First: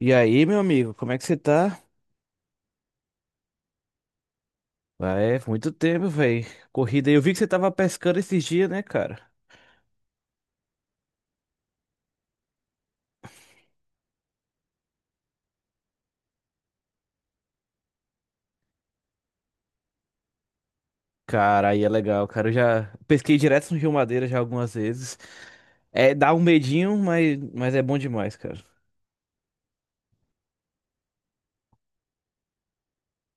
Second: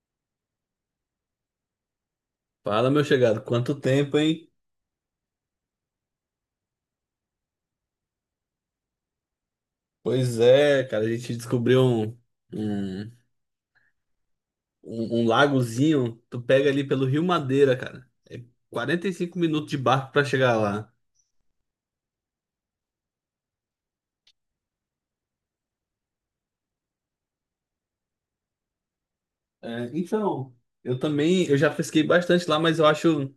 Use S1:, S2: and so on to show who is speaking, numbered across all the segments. S1: E aí, meu amigo, como é que você tá?
S2: Fala, meu chegado, quanto tempo, hein?
S1: Ah, É, muito tempo, velho. Corrida. Eu vi que você tava pescando esses dias, né, cara?
S2: Pois é, cara, a gente descobriu um, um lagozinho. Tu pega ali pelo Rio Madeira, cara. É 45 minutos de barco pra chegar lá.
S1: Cara, aí é legal, cara. Eu já pesquei direto no Rio Madeira já algumas vezes. É, dá um medinho, mas é bom demais, cara.
S2: É, então, eu também, eu já pesquei bastante lá, mas eu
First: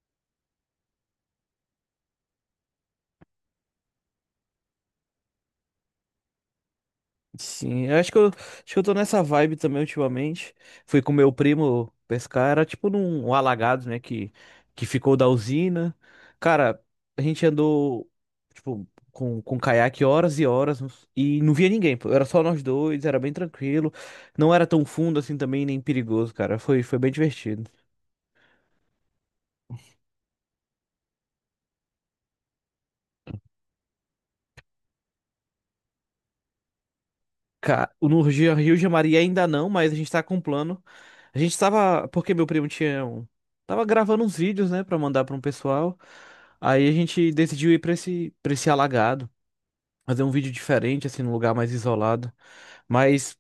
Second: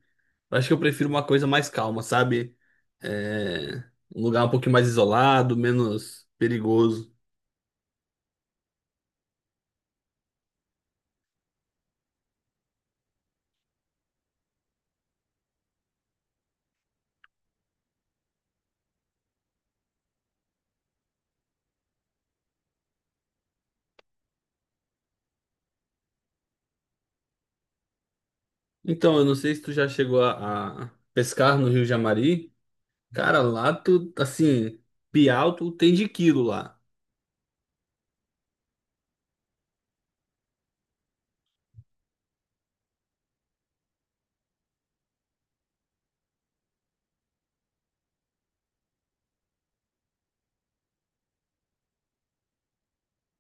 S2: acho que eu prefiro uma coisa mais calma, sabe? É, Um lugar um pouquinho mais isolado, menos perigoso.
S1: Sim, eu acho que eu tô nessa vibe também ultimamente. Fui com meu primo pescar, era tipo num alagado, né, que ficou da usina. Cara, a gente andou, tipo, com caiaque horas e horas e não via ninguém, pô. Era só nós dois, era bem tranquilo. Não era tão fundo assim também, nem perigoso, cara. Foi bem divertido.
S2: Então, eu não sei se tu já chegou a pescar no Rio Jamari. Cara, lá tu, assim, Piau tu tem de quilo lá.
S1: Cara, no Rio de Maria ainda não, mas a gente tá com um plano. A gente tava, porque meu primo tava gravando uns vídeos, né, pra mandar pra um pessoal. Aí a gente decidiu ir pra esse alagado, fazer um vídeo diferente, assim, num lugar mais isolado. Mas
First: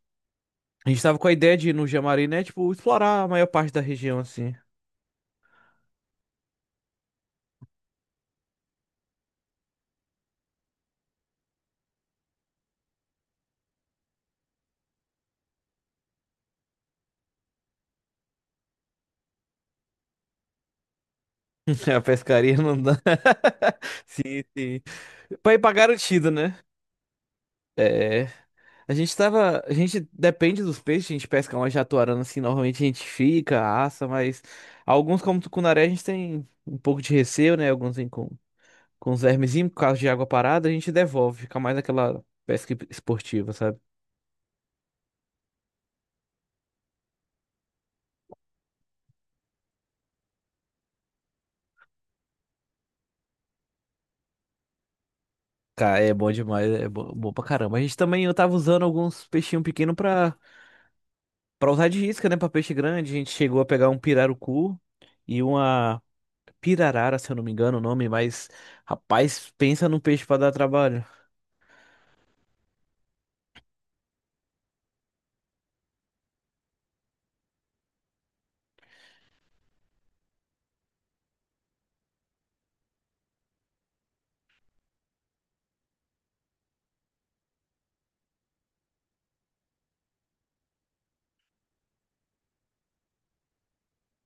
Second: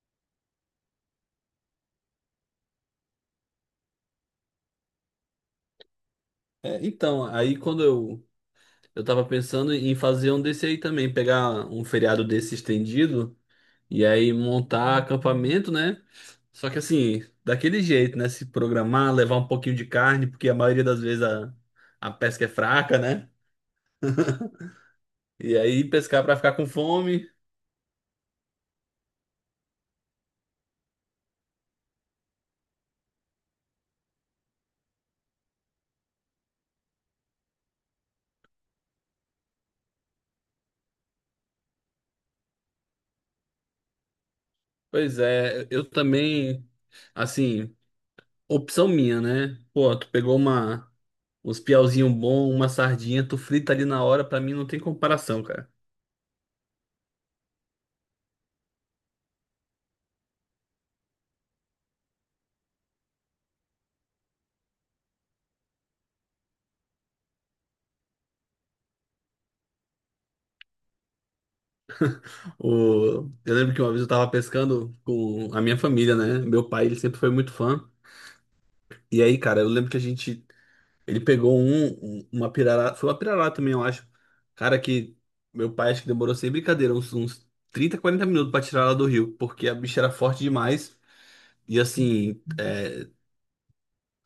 S1: a gente tava com a ideia de ir no Jamari, né, tipo, explorar a maior parte da região, assim.
S2: Aí eu tava pensando em fazer um desse aí também, pegar um feriado desse estendido e aí montar acampamento, né? Só que assim, daquele jeito, né? Se programar, levar um pouquinho de carne, porque a maioria das vezes
S1: A
S2: a pesca é
S1: pescaria não dá.
S2: fraca, né?
S1: Sim, sim. Pra
S2: E
S1: ir pra
S2: aí pescar
S1: garantido,
S2: pra ficar
S1: né?
S2: com fome.
S1: É. A gente tava. A gente depende dos peixes, a gente pesca uma jatuarana assim, normalmente a gente fica, assa, mas alguns, como tucunaré, a gente tem um pouco de receio, né? Alguns vêm com os vermezinhos, por causa de água parada, a gente devolve, fica mais aquela pesca esportiva, sabe?
S2: Pois é, eu também, assim, opção minha, né? Pô, tu pegou uma. Uns piauzinho bom, uma sardinha, tu frita ali na hora, pra mim não tem comparação, cara.
S1: Cara, é bom demais, é bom, bom pra caramba. A gente também, eu tava usando alguns peixinhos pequenos pra usar de isca, né? Pra peixe grande, a gente chegou a pegar um pirarucu e uma pirarara, se eu não me engano o nome, mas rapaz, pensa num peixe pra dar trabalho.
S2: O... Eu lembro que uma vez eu tava pescando com a minha família, né? Meu pai, ele sempre foi muito fã. E aí, cara, eu lembro que a gente. Ele pegou uma pirarara. Foi uma pirarara também, eu acho. Cara, que meu pai acho que demorou sem brincadeira, uns 30, 40 minutos pra tirar ela do rio, porque a bicha era forte demais. E assim,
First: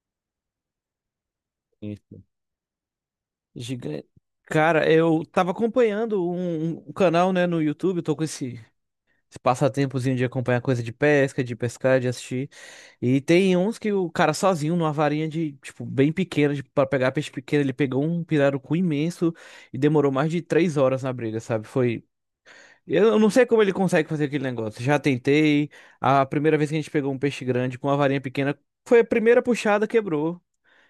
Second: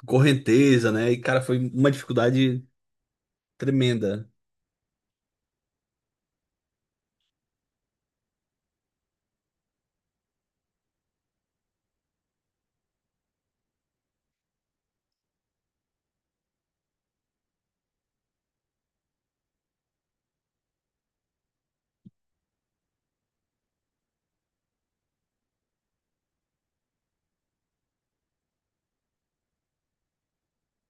S2: correnteza, né? E, cara, foi uma dificuldade
S1: Gigante.
S2: tremenda.
S1: Cara, eu tava acompanhando um canal, né, no YouTube, eu tô com esse passatempozinho de acompanhar coisa de pesca, de pescar, de assistir. E tem uns que o cara sozinho, numa varinha de, tipo, bem pequena, pra pegar peixe pequeno, ele pegou um pirarucu imenso e demorou mais de 3 horas na briga, sabe? Foi. Eu não sei como ele consegue fazer aquele negócio. Já tentei. A primeira vez que a gente pegou um peixe grande com uma varinha pequena, foi a primeira puxada, quebrou.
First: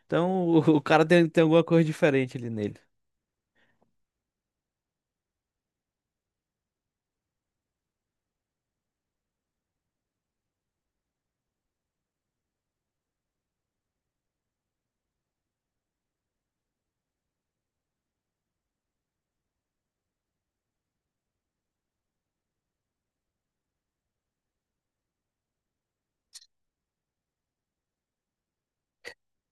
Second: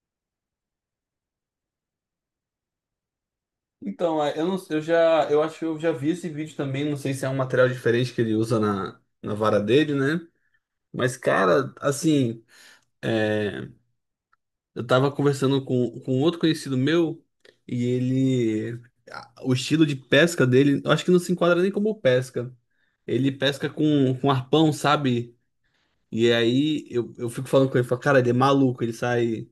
S1: Então o cara tem alguma coisa diferente ali nele.
S2: Então, é, eu não, eu já, eu acho que eu já vi esse vídeo também, não sei se é um material diferente que ele usa na vara dele, né? Mas, cara, assim, é, eu tava conversando com outro conhecido meu e ele, o estilo de pesca dele, eu acho que não se enquadra nem como pesca. Ele pesca com arpão, sabe? E aí eu fico falando com ele, falo, cara, ele é maluco, ele sai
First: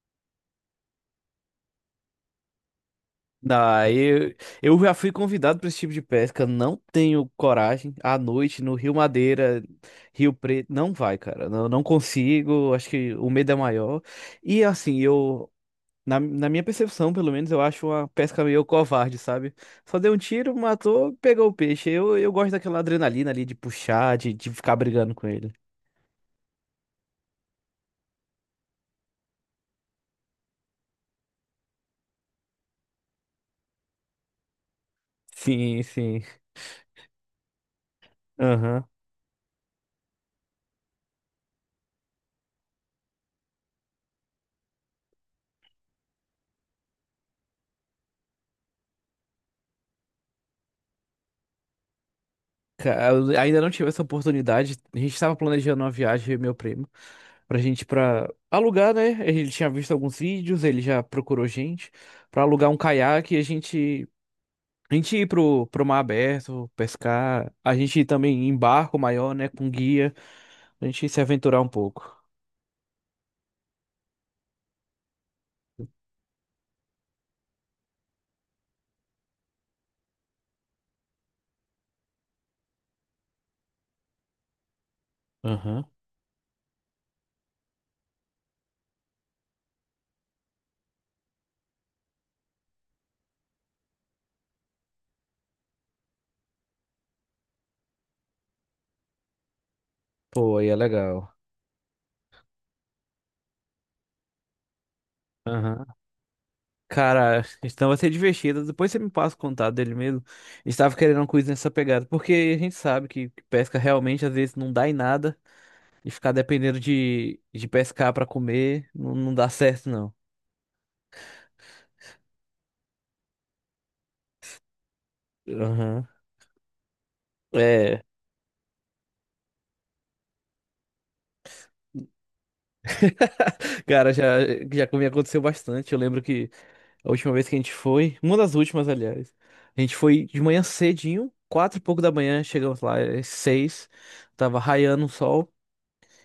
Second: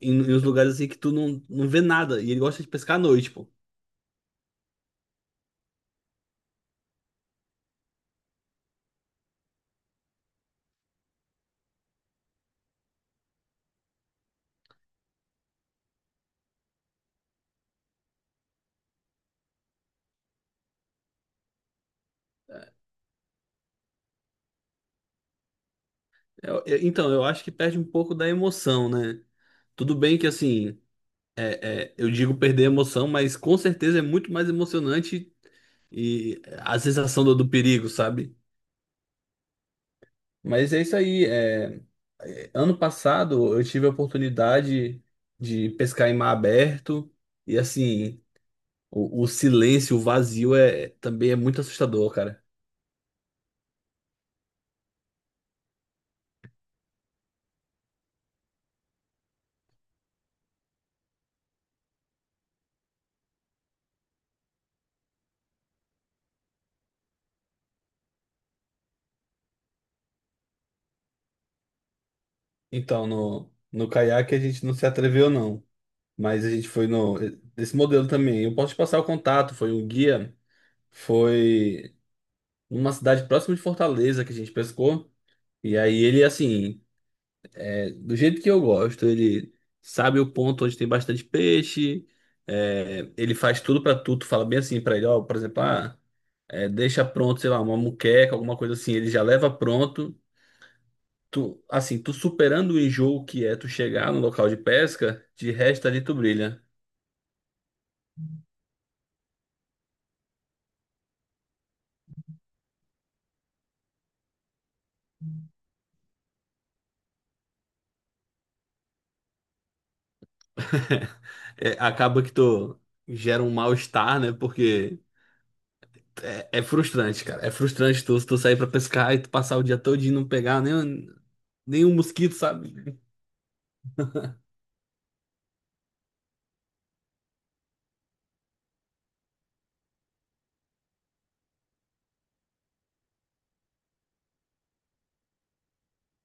S2: em uns lugares assim que tu não, não vê nada. E ele gosta de pescar à noite, pô.
S1: Ah, eu já fui convidado para esse tipo de pesca, não tenho coragem. À noite no Rio Madeira, Rio Preto, não vai, cara. Não consigo, acho que o medo é maior. E assim, eu, na minha percepção, pelo menos, eu acho uma pesca meio covarde, sabe? Só deu um tiro, matou, pegou o peixe. Eu gosto daquela adrenalina ali de puxar, de ficar brigando com ele.
S2: Então, eu acho que perde um pouco da emoção, né? Tudo bem que, assim, eu digo perder a emoção, mas com certeza é muito mais emocionante
S1: Sim, sim.
S2: e a sensação do perigo, sabe? Mas é isso aí. Ano passado eu tive a oportunidade de pescar em mar aberto e, assim, o silêncio, o vazio também é muito assustador, cara.
S1: Eu ainda não tive essa oportunidade. A gente estava planejando uma viagem, eu e meu primo, pra gente pra alugar, né? Ele tinha visto alguns vídeos, ele já procurou gente pra alugar um caiaque e a gente ir pro mar aberto, pescar, a gente ir também em barco maior, né, com guia, a gente se aventurar um pouco.
S2: Então, no caiaque a gente não se atreveu, não. Mas a gente foi no. Esse modelo também. Eu posso te passar o contato. Foi um guia. Foi numa cidade próxima de Fortaleza que a gente pescou. E
S1: Aham.
S2: aí ele, assim, do jeito que eu gosto, ele sabe o ponto onde tem bastante peixe. Ele faz tudo pra tu. Tu fala bem assim pra ele, ó, por exemplo, deixa pronto, sei lá, uma muqueca, alguma coisa assim. Ele já leva pronto.
S1: Pô, aí é legal.
S2: Tu, assim, tu superando o enjoo que é tu chegar no local de pesca, de resto
S1: Aham.
S2: ali tu brilha.
S1: Cara, então vai ser divertido. Depois você me passa o contato dele mesmo. Estava querendo uma coisa nessa pegada, porque a gente sabe que pesca realmente às vezes não dá em nada. E ficar dependendo de pescar pra comer não dá certo, não.
S2: Acaba que tu gera um mal-estar, né? Porque
S1: Aham.
S2: é frustrante, cara. É
S1: É.
S2: frustrante tu sair pra pescar e tu passar o dia todo e não pegar nem, nenhum mosquito, sabe?
S1: Cara, já comigo aconteceu bastante. Eu lembro que a última vez que a gente foi, uma das últimas, aliás, a gente foi de manhã cedinho, 4 e pouco da manhã, chegamos lá, às 6h, tava raiando o sol.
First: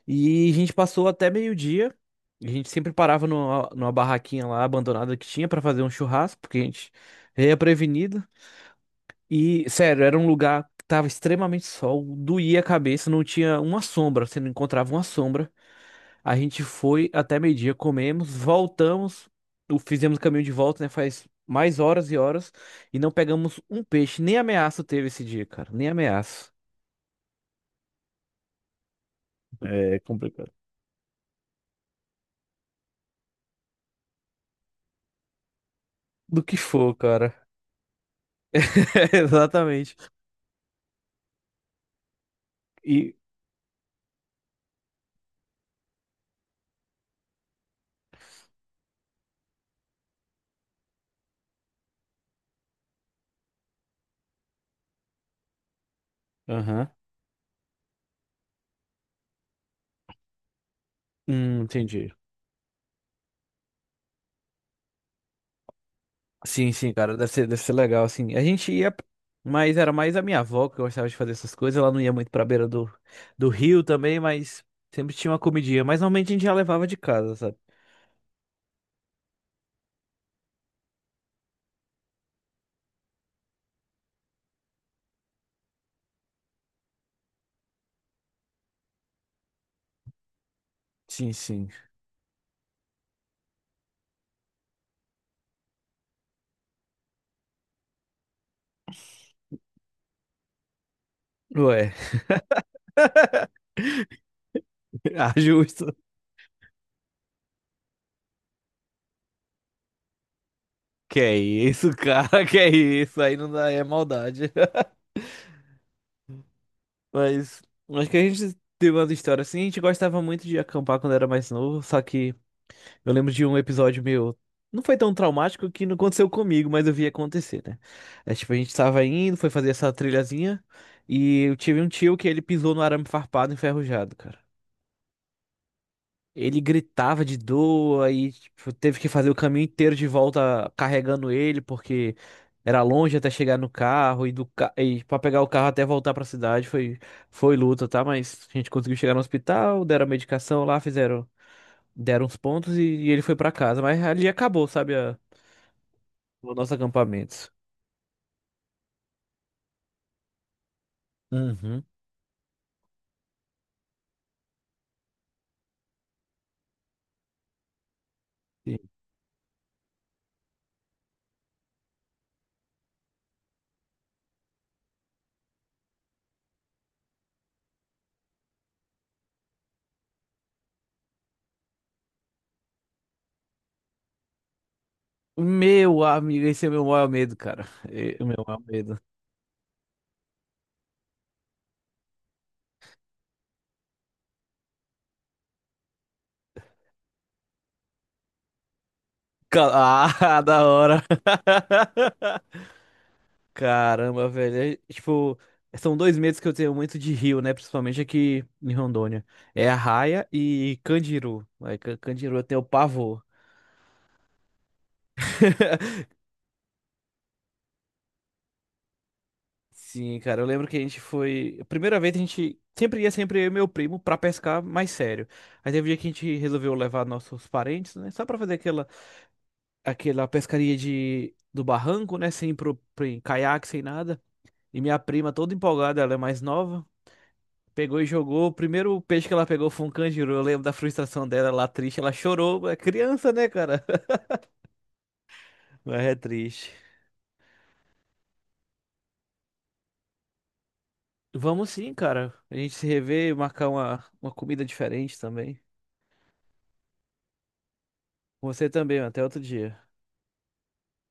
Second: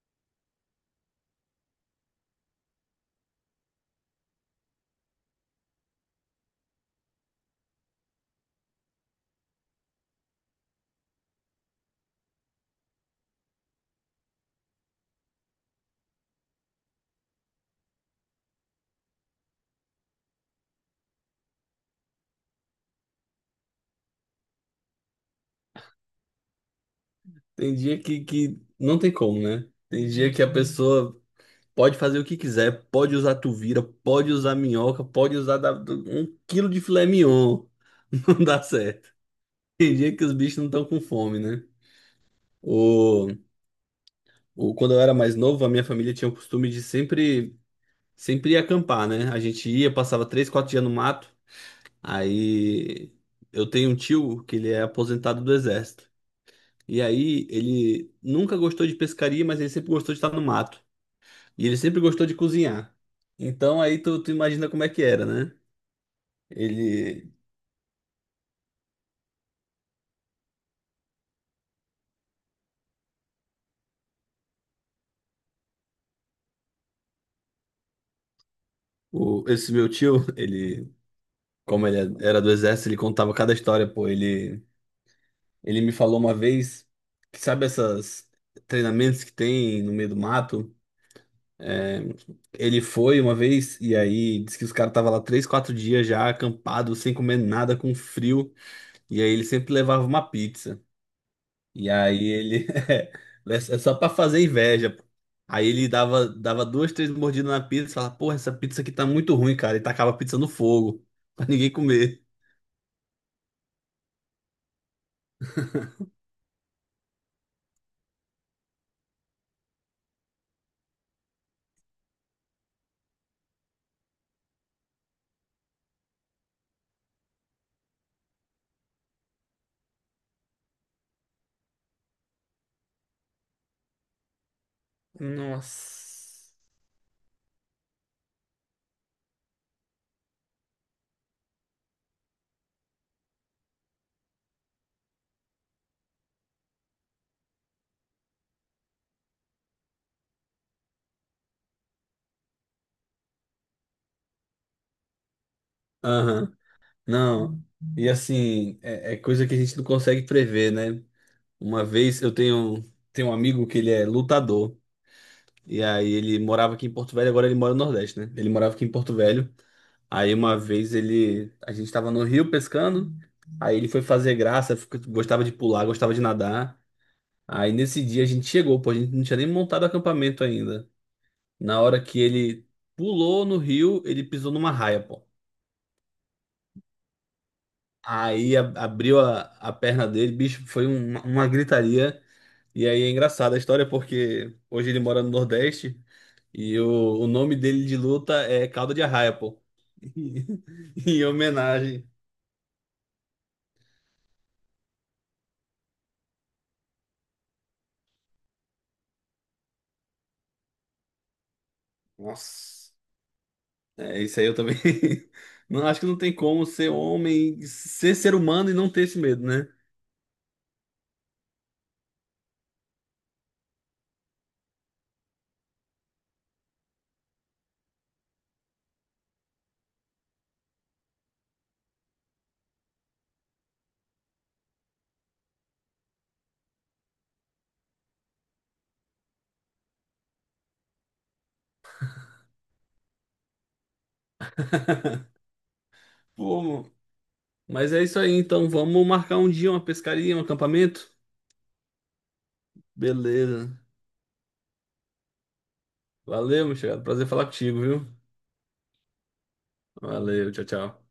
S1: E a gente passou até meio-dia. A gente sempre parava numa barraquinha lá abandonada que tinha pra fazer um churrasco, porque a gente é prevenido. E, sério, era um lugar que tava extremamente sol, doía a cabeça, não tinha uma sombra, você não encontrava uma sombra. A gente foi até meio-dia, comemos, voltamos, fizemos o caminho de volta, né? Faz mais horas e horas, e não pegamos um peixe, nem ameaça teve esse dia, cara, nem ameaça.
S2: Tem dia que não tem como, né?
S1: É
S2: Tem dia que
S1: complicado.
S2: a pessoa pode fazer o que quiser, pode usar tuvira, pode usar minhoca, pode usar um
S1: Do que
S2: quilo de
S1: for,
S2: filé
S1: cara.
S2: mignon. Não dá certo. Tem
S1: Exatamente.
S2: dia que os bichos não estão com fome, né?
S1: E.
S2: O, Quando eu era mais novo, a minha família tinha o costume de sempre sempre ia acampar, né? A gente ia, passava três, quatro dias no mato. Aí eu tenho um tio que ele é aposentado do exército.
S1: Aham.
S2: E aí ele nunca gostou de pescaria, mas ele sempre gostou de estar no mato. E ele sempre
S1: Entendi.
S2: gostou de cozinhar. Então aí tu, tu imagina como é que era, né?
S1: Sim, sim, cara, deve
S2: Ele,
S1: ser, deve ser legal, assim. A gente ia, mas era mais a minha avó que gostava de fazer essas coisas. Ela não ia muito pra beira do rio também, mas sempre tinha uma comidinha. Mas normalmente a gente já levava de casa, sabe?
S2: Esse meu tio, ele, como ele era do exército, ele contava cada história, pô. Ele me falou uma vez que sabe essas treinamentos que tem no meio do mato?
S1: Sim, sim.
S2: É, Ele foi uma vez e aí disse que os caras estavam lá três, quatro dias já acampado, sem comer nada, com frio. E aí ele sempre levava uma pizza. E
S1: Ué,
S2: aí ele. É, só pra fazer inveja. Pô.
S1: ah,
S2: Aí ele
S1: justo.
S2: dava duas, três mordidas na pizza e falava: Porra, essa pizza aqui tá muito ruim, cara. E tacava a pizza no fogo,
S1: Que é
S2: pra ninguém
S1: isso,
S2: comer.
S1: cara, que é isso? Aí não dá, é maldade. Mas acho que a gente teve umas histórias assim. A gente gostava muito de acampar quando era mais novo, só que. Eu lembro de um episódio meu. Não foi tão traumático que não aconteceu comigo, mas eu vi acontecer, né? É, tipo, a gente tava indo, foi fazer essa trilhazinha, e eu tive um tio que ele pisou no arame farpado enferrujado, cara.
S2: Nossa.
S1: Ele gritava de dor, aí, tipo, teve que fazer o caminho inteiro de volta carregando ele, porque era longe até chegar no carro, e, e pra pegar o carro até voltar pra cidade foi luta, tá? Mas a gente conseguiu chegar no hospital, deram a medicação lá, fizeram deram os pontos e ele foi pra casa. Mas ali acabou, sabe, o
S2: Aham.
S1: nosso acampamento.
S2: Não. E assim, é coisa que a gente não consegue prever, né?
S1: Uhum.
S2: Uma vez eu tenho, tenho um amigo que ele é lutador. E aí ele morava aqui em Porto Velho, agora ele mora no Nordeste, né? Ele morava
S1: Sim.
S2: aqui em Porto Velho. Aí uma vez ele, A gente tava no rio pescando, aí ele foi fazer graça, gostava de pular, gostava de nadar. Aí nesse dia a gente chegou, pô, a gente não tinha nem montado acampamento ainda. Na hora que ele pulou no rio, ele pisou numa raia, pô.
S1: Meu amigo, esse é o meu maior medo, cara. O meu maior medo.
S2: Abriu a perna dele, bicho, foi uma gritaria. E aí é engraçada a história porque hoje ele mora no Nordeste. E o nome dele de luta é Caldo de Arraia, pô.
S1: Ca- Ah, da hora.
S2: Em homenagem.
S1: Caramba, velho. É, tipo, são dois medos que eu tenho muito de rio, né? Principalmente aqui em Rondônia. É Arraia e Candiru. Aí Candiru eu tenho
S2: Nossa,
S1: pavor.
S2: é isso aí eu também. Não, acho que não tem como ser homem, ser humano e não ter esse medo, né?
S1: Sim, cara, eu lembro que a gente foi. A primeira vez a gente sempre ia, sempre eu e meu primo, pra pescar mais sério. Aí teve um dia que a gente resolveu levar nossos parentes, né? Só pra fazer aquela pescaria do barranco, né? Sem caiaque, sem nada. E minha prima, toda empolgada, ela é mais nova, pegou e jogou. O primeiro peixe que ela pegou foi um canjiru. Eu lembro da frustração dela, lá triste, ela chorou. É criança, né, cara? Mas é
S2: Pô,
S1: triste.
S2: mo- mas é isso aí, então vamos marcar um dia, uma pescaria, um acampamento?
S1: Vamos sim, cara. A gente se rever e marcar
S2: Beleza.
S1: uma comida diferente também.
S2: Valeu, meu chegado. Prazer falar contigo, viu?
S1: Você também, até outro dia.
S2: Valeu, tchau, tchau.